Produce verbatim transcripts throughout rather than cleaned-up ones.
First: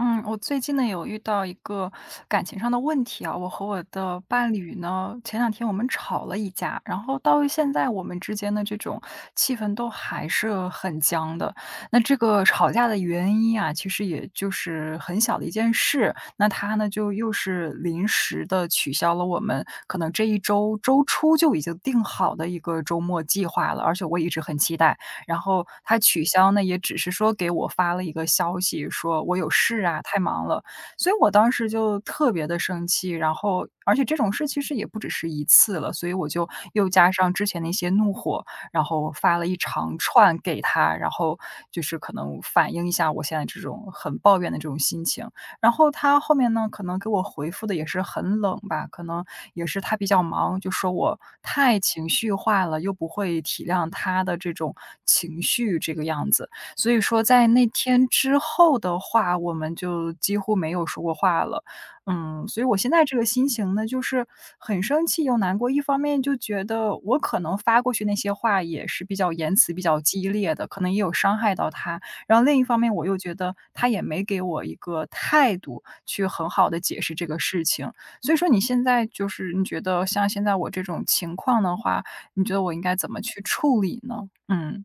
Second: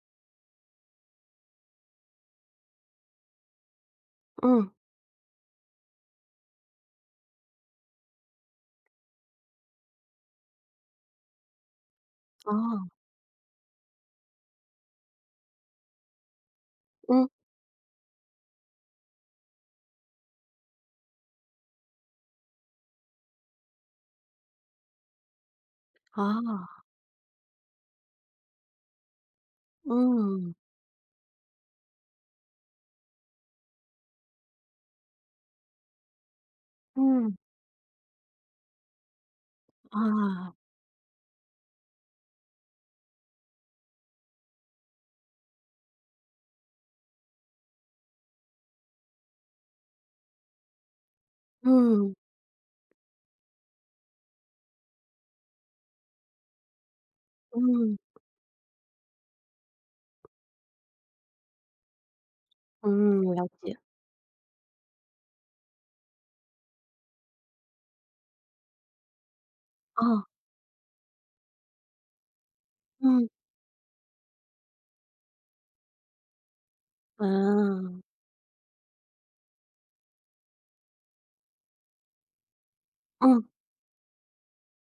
嗯，我最近呢有遇到一个感情上的问题啊，我和我的伴嗯，侣呢，前两天我们吵了一架，然后到现在我们之间的这种气氛都还是很僵的。那这个吵架哦，的原因啊，其实也就是很小的一件事，那他呢就嗯，又是临时的取消了我们可能这一周周初就已经定好的一个周末计划了，而且我一直很期待。然后他取消呢，也啊，只是说给我发了一个消息，说我有事啊，太忙嗯，了。所以我当时就特别的生气，然后而且这种事其实也不只是一次了，所以我就又加上嗯，之前的一些怒火，然后发了一长串啊，给他，然后就是可能反映一下我现在这种很抱怨的这种心情。然后他后面呢，可能给我回复的也是很冷吧，可能也是他比较忙，就说我太情嗯，绪化了，又不会体谅他的这种情绪这个样子。所以说在那嗯，天之后的话，我们就几乎没有说过话了。嗯，所以我现在这嗯，个了心情解，呢，就是很生气又难过。一方面就觉得我可能发过去那些话也是比较言辞比较啊，激烈的，可能也有伤害到他。然后另一方面，我又嗯，觉得他也没给我一个态度去很好的解释这个事啊，情。所以说你现在就是你觉得像现在我这种情况的话，你觉得我应该怎么去嗯。处理呢？嗯，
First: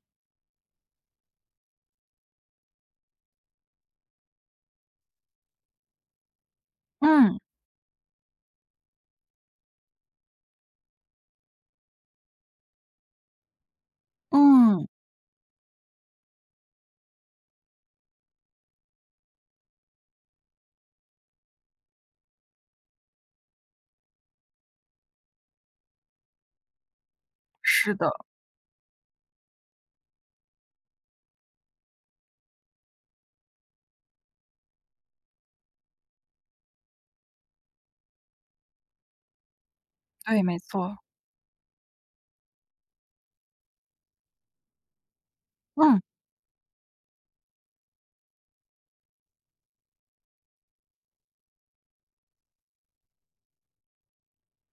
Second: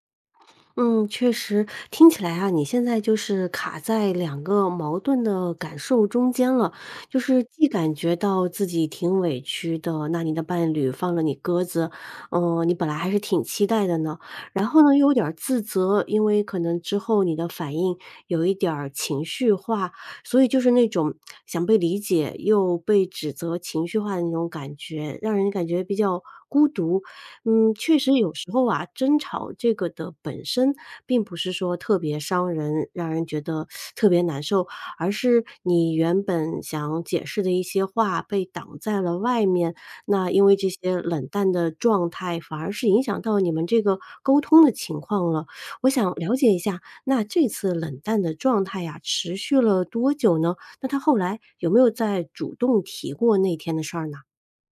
嗯，确实，听起来啊，你现在就是卡在两个矛盾的感受中间了，就嗯，是既感觉到自己挺委屈的，那你的伴侣放了你鸽子，嗯、你本来还是挺期待的呢，然后嗯，呢，又有点儿自责，因为可能之后你的反应有一点儿情绪化，所以就是那种想被理解又被指责、情绪化的那种感觉，让人感觉比较孤独，嗯，是确的，实有时候啊，争吵这个的本身并不是说特别伤人，让人觉得特别难受，而是你原本想解释的一些话被挡在了外面。那对，因为没这错，些冷淡的状态，反而是影响到你们这个沟通的情况了。我嗯。想了解一下，那这次冷淡的状态呀，持续了多久呢？那他后来有没有再主动提过那天的事儿呢？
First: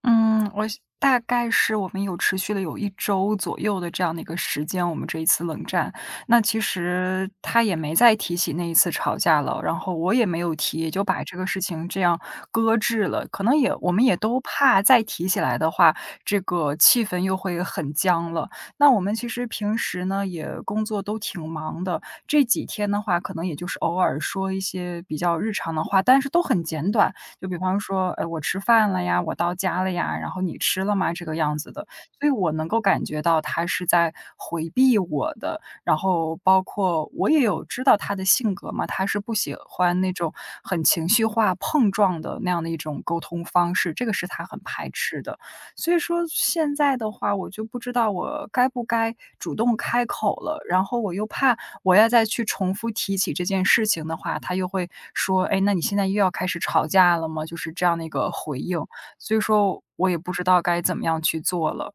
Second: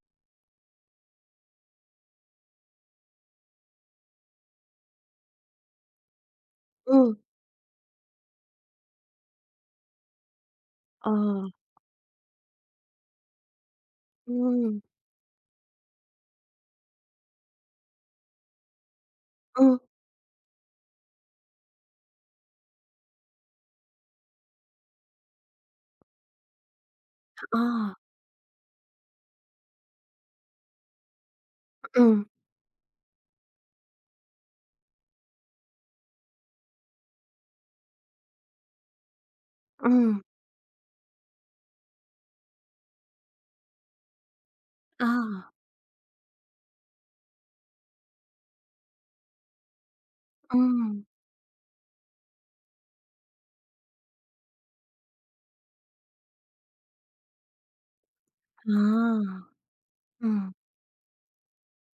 嗯，我是大概是我们有持续了有一周左右的这样的一个时间，我们这一次冷战。那其嗯，实他也没再提起那一次吵架了，然后我也没有提，也就啊，把这个事情这样搁置了。可能也我们也都嗯，怕再提起来的话，这个气氛又会很僵了。那我们其实平嗯。时呢，也工作都挺忙的，这几天的话，可能也就是偶尔说一些比较日常的话，但是都很简短。就比方啊，说，哎，我吃饭了呀，我到家了呀，然后你吃了吗？这个样子的。嗯，所以我能够感觉到他是在回避我的，然后包括我也有知道他的性格嘛，他是不喜欢那嗯，种很情绪化碰撞的那样的一种沟通方式，这个是他很排斥的。啊，所以说现在的话，我就不知道我该不该主动开口了，然后嗯，我又怕我要再去重复提起这件事情的话，他又会说：“哎，那你现在又要开始吵架了吗？”就是这样的一个回啊，应，所以说我也不知嗯，道该怎么样去做了。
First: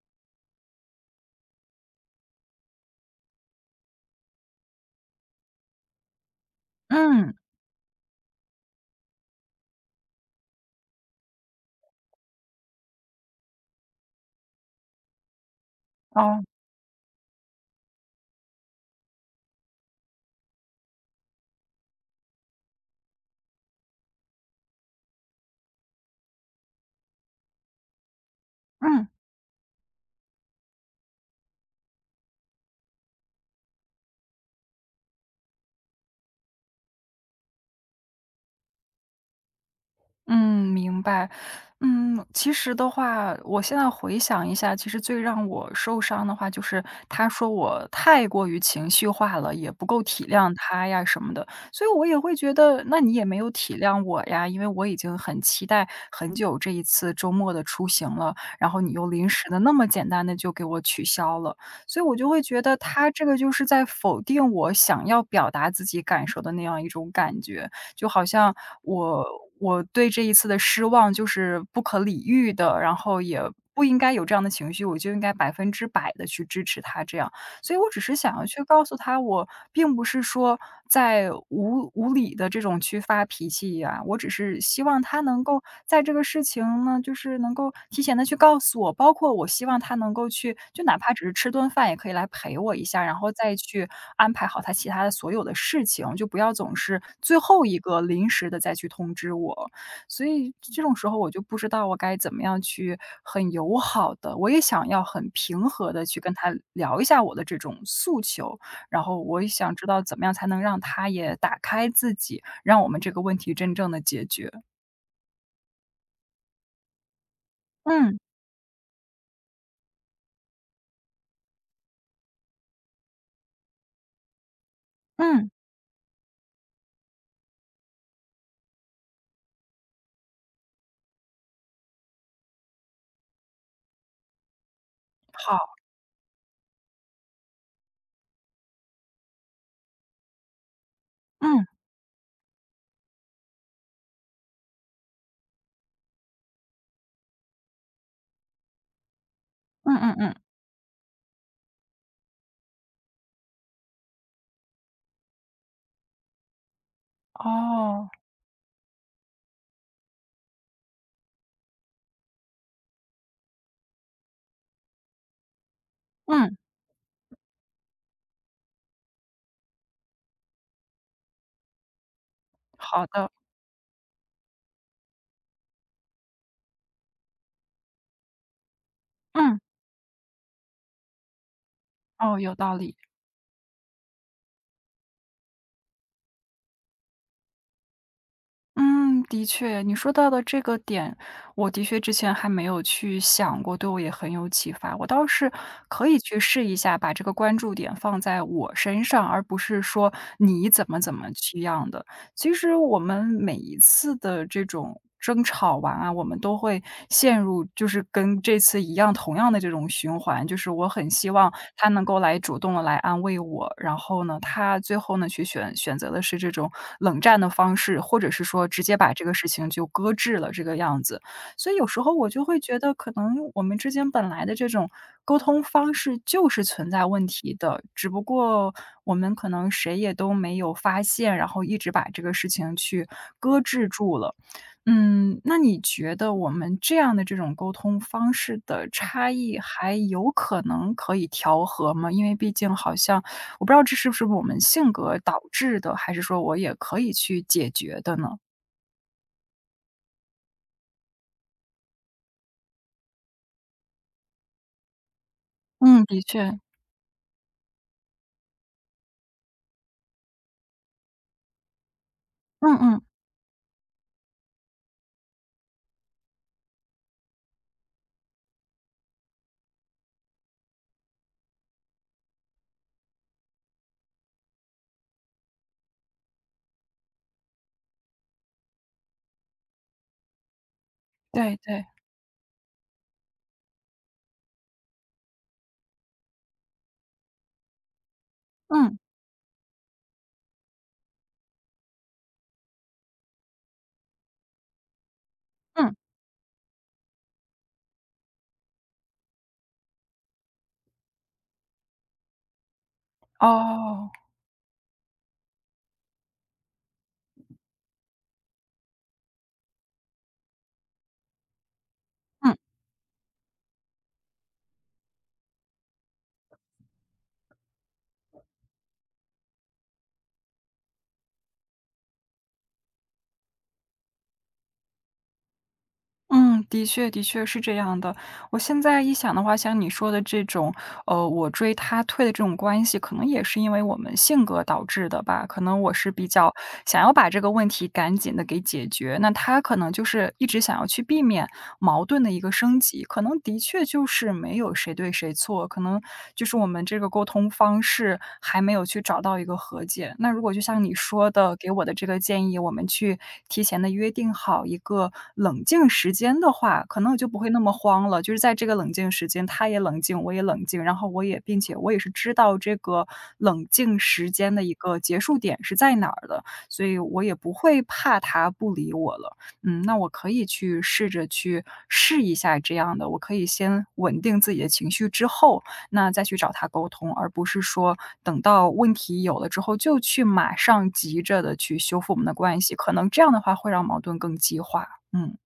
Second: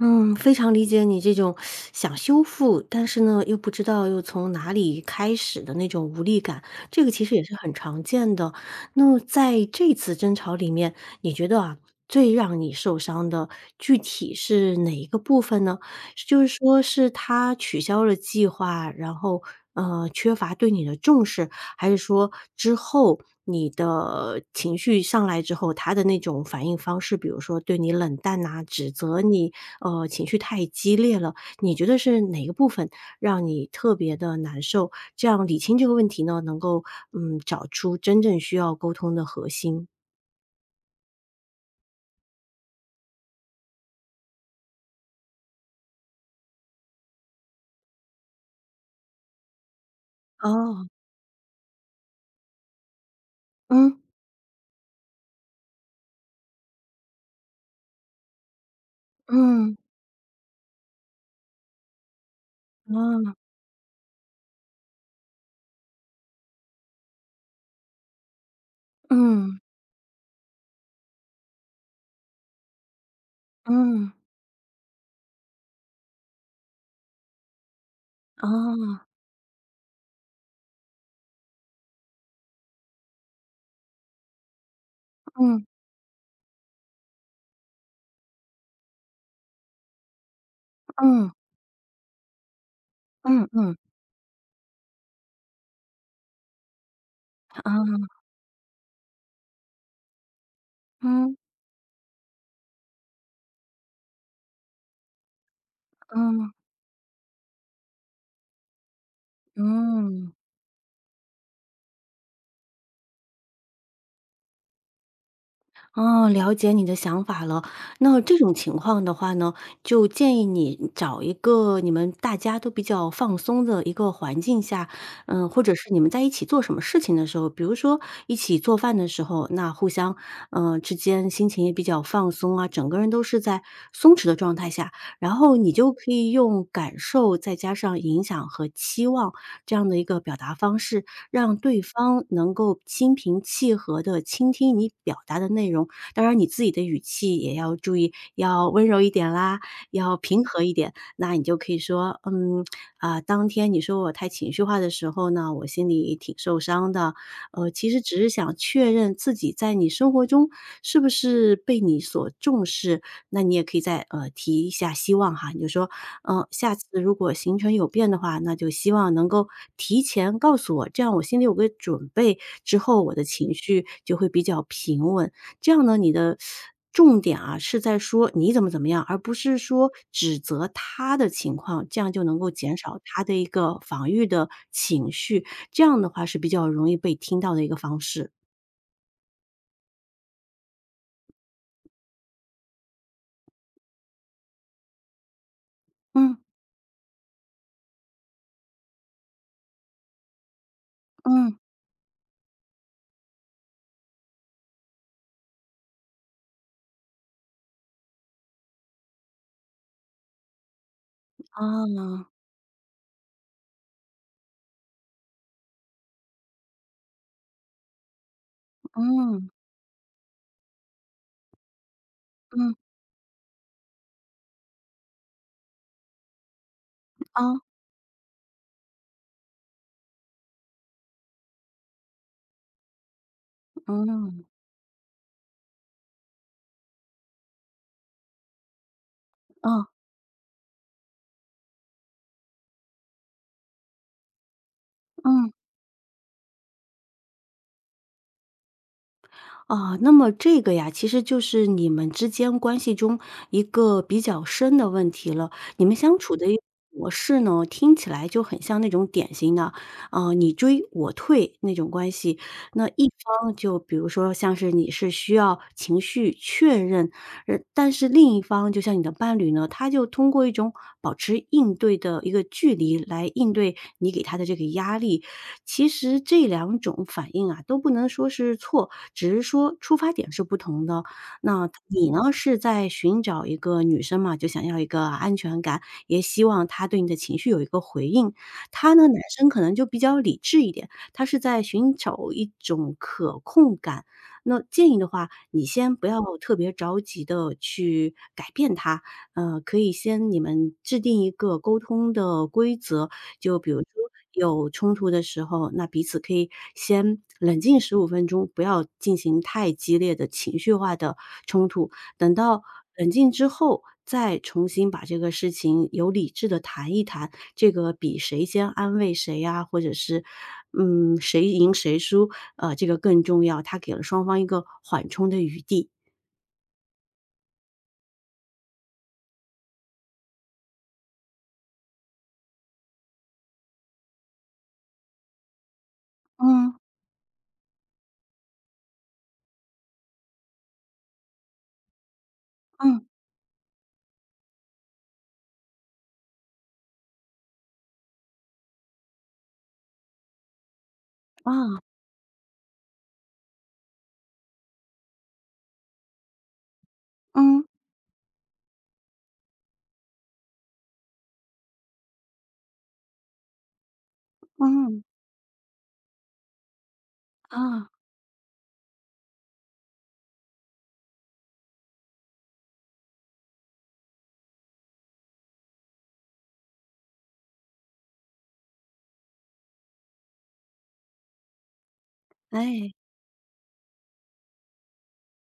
嗯，非常理解你这种想修复，但是呢，又不知道又从哪里开始的那种无力感，这个其嗯，实也是很常见的。那在这次争吵里面，你觉得啊，最让你受伤的具体是哪一个部分呢？是就哦，是说是他取消了计划，然后呃，缺乏对你的重视，还是说之后你的情绪上来之后，他的那种反应方式，比如说对你冷淡呐、指嗯。责你，呃，情绪太激烈了，你觉得是哪个部分让你特别的难受？这样理清这个问题呢，能够嗯找出真正需要沟通的核心。嗯，明白。嗯，其实的话，我现在回想一下，其实最让我受伤的话，就是他说我太过于情绪化了，也不够体谅哦，他呀什么的，所以我也会觉得，那你也没有体嗯谅我呀，因为我已经很期待很久这一次周末的出行了，然后你又临时的那嗯么简单的就给我取消了，所以我就会觉得他这哦，个就是在否定我想要表达自己感受的那样一种感觉。就好像我嗯我对这一次的失望就是不可理喻的，然后也不应嗯该有这样的情绪，我就应该百分之百的去支持他这样。所以我只是想要去告诉哦，他，我并不是说在无无理的这种去发脾气呀，我只是希望他能够嗯在这个事情呢，就是能够提前的去告诉我，包括我希望他能够去就哪怕只是嗯吃顿饭也可以来陪我一下，然后嗯再嗯，去安排好他其他的所有的事情，就不要总是最后一个啊，临时的再去通知我。所以这种时候我嗯就不知道我该怎么样去很友好的，我也想要很平和的去跟嗯他聊一下我的这种诉求，然后我也想知道怎么嗯。样才能让他也打开自己，让我们这个问题真正的解决。哦，了解你的想法了。嗯，那这种情况的话呢，就建议你找一个你们大家都比较放松的一个环境下，嗯，嗯，或者是你们在一起做什么事情的时候，比如说一起做饭的时候，那互相，嗯，之间心情也比较放松啊，整个人都是在松弛的状态下，然后你好，就可以用感受再加上影响和期望这样的一个表达方式，让嗯，对方能够心平气和地倾听你表达的内容。当然你自己的语气也要注意，要温柔一点啦，嗯嗯要嗯，平和一点。那你就可以说，嗯，啊，当天你说我太情绪化的时候呢，我心里挺受伤的。呃，其实哦，只是想确认自己在你生活中是不是被你所重视，那你也可以再，呃，提一下希望哈，你就说：“呃，嗯，下次如果行程有变的话，那就希望能够提前告诉我，这样我心里有个准备，之后好我的的，情绪就会比较平稳。”这样呢，你的重点啊，是在说你怎么怎么样，而不是嗯，说指责他的情况，这样就能哦，够有道减理。少他的一个防御的情绪，这样的话是比较容易被听到的一个方式。嗯，的确，你说到的这个点，我的确之前还没有去想过，对我也很有启发。我倒是可以嗯，去试一下，把这个关注点放在我身上，而不是说你怎么怎么嗯，去样的。其实我们每一次的这种争吵完啊，我们都会陷入就是跟这次一样同样的这种循环，就是我很希望他能够啊，来主动的来安慰我，然后呢，他最后呢去选选择的是这种冷战的方式，或者是说直接把这个嗯，事情就搁置了这个样子。所以有时候我就会嗯，觉得，可能我们之间本来的这种沟通方式就是存在问啊，题的，只不过我们可能谁也都没有发现，然后一直把这个事情去搁置住了。嗯。嗯，那你觉得我们这样的这种沟通方式的差异，嗯还有可能可以调和吗？因为毕竟好像我不知道这是不是我们性格导嗯，致的，还是说我也可以去解决的呢？啊，那么这个呀，其实就是你们之间关系中一个比较深的问题了。你们嗯，相的处的一确，个模式呢，听起来就很像那种典型的，呃，你追我退那种关系。嗯那嗯，一方就比如说像是你是需要情绪确认，呃，但是另一方就像你的伴侣呢，他就通过一种保持应对的一个距离来应对你给他的这个压力。其实这两种反应啊，都不能说是错，只是说出发点是不同的。对那对，你呢，是在寻找一个女生嘛，就想要一个安全感，也希望她对你的情绪有一个回应。他嗯呢，男生可能就比较理智一点，他是在寻找一种可控感。那建议的话，你嗯。先不要特别着急的去改变他，呃，可以先你们制定一个沟通的规则，就比如说哦，有冲突的时候，那彼此可以先冷静十五分钟，不要进行太激烈的情绪化的冲突。等嗯到冷静之后，再重新把这个事情有理智的谈一谈，这个比谁先安慰谁呀，或者是，嗯，谁赢谁输，呃，这个更重要，它给了双方一个缓冲的余地。嗯，的确的确是这样的。我现在一想的话，像你说的这种，呃，我追他退的这种关系，可能也是因为我们性格导致的吧。可能我是比较嗯，想要把这个问题赶紧的给解决，那他可能就是一直想要去避免。矛盾的一个升级。嗯，可能的确就是没有谁对谁错，可能就是我们这个沟通方式还没有去找到一个和解。那如果就像你说的，给啊，我的这个建议，我们去提前的约定好一个冷静时间的话，可能我就不会那嗯，么慌了。就是在这个冷静时间，他也冷静，我也冷静，然后我也并且我也是知道这个冷静时间的一个嗯，结束点是在哪儿的，所以我也不会啊，怕他不理我了。嗯，那我可以去试着去试一下这样的，我可以先稳定自己的情绪之后，那再去找他沟通，而不是说等到问题有了之后就去马上急着的去修复我们的关系，可哎。能这样的话会让矛盾更激化。嗯。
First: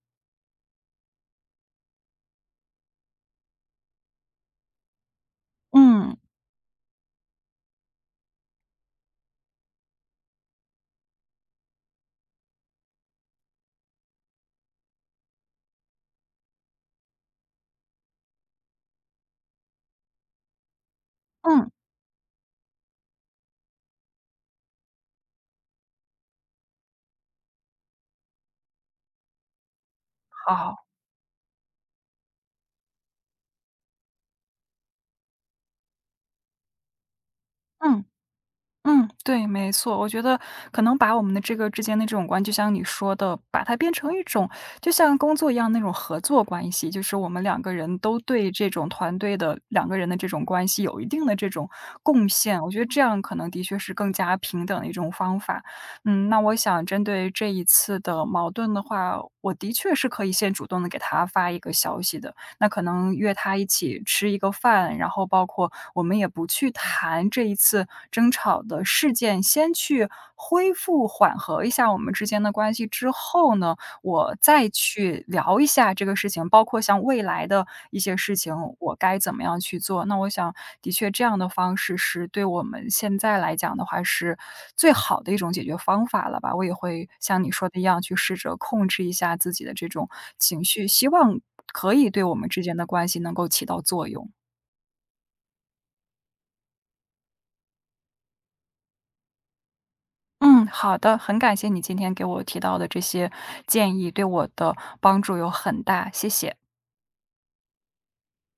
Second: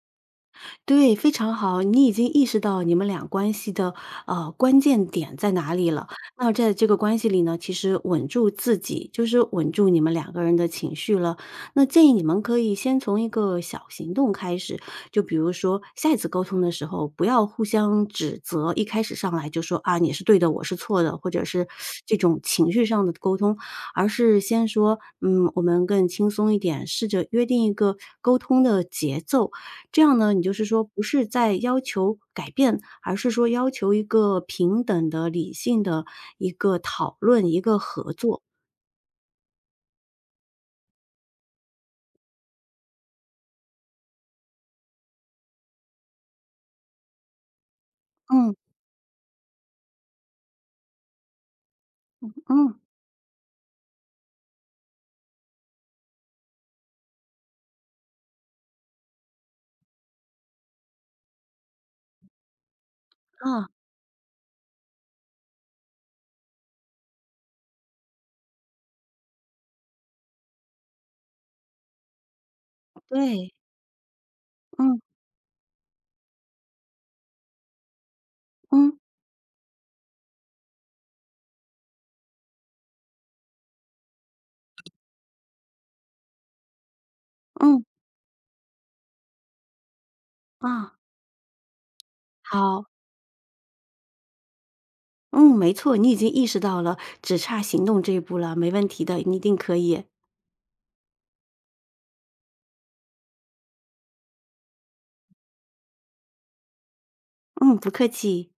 对，非常好，你已经意识到你们俩关系的呃关键点在哪里了。嗯，那在这个关系里呢，其实稳住自己，就是稳住你们两个人的情绪了。那建议你们可以先从一个小行动开始，就比如说下一次沟通的时候，不要互相指责，一开始上来就说啊你是对的，我是错的，或者是嗯，这种情绪上的沟通，而是先说嗯，我们更轻松一点，试着约定一个沟通的节奏。这样呢，你就是好，说不是在要求改变，而是说要求一个平等的、理性的一个讨论、一个嗯。合作。嗯，对，没错。我觉得可能把我们的这个之间的这种关系，就像你说的，把它变成一种就像工作一样那种合作关系，就是我们两个人都对嗯，这种团队的两个人的这种关系有一定的这种贡献。我嗯，觉得这样可能的确是更加平等的一种方法。嗯，那我想针对这一次的矛盾的话，我的确是可以先主动的给他发一个消息的。那可能约他一啊，起吃一个饭，然后包括我们也不去谈这一次争吵的事件，先去恢复缓和一下我们之间的关系之对，后呢，我再嗯，去聊一下这个事情，包括像未来的一些事情，我嗯，该怎么样去做。那我想的确这样的方式是对我们现在来讲的话，是最好的一种解决方法了吧。我也会像你说的一嗯，样，去试着控制一下自己的这种情绪，啊，希望可以对我们之间好，的关系能够起到作用。嗯，没错，你已经意识到了，只差行动这一步了，没问题的，你一定可以。嗯，好的，很感谢你今天给我提到的这些建议，对我的帮助有很大，谢谢。嗯，不客气。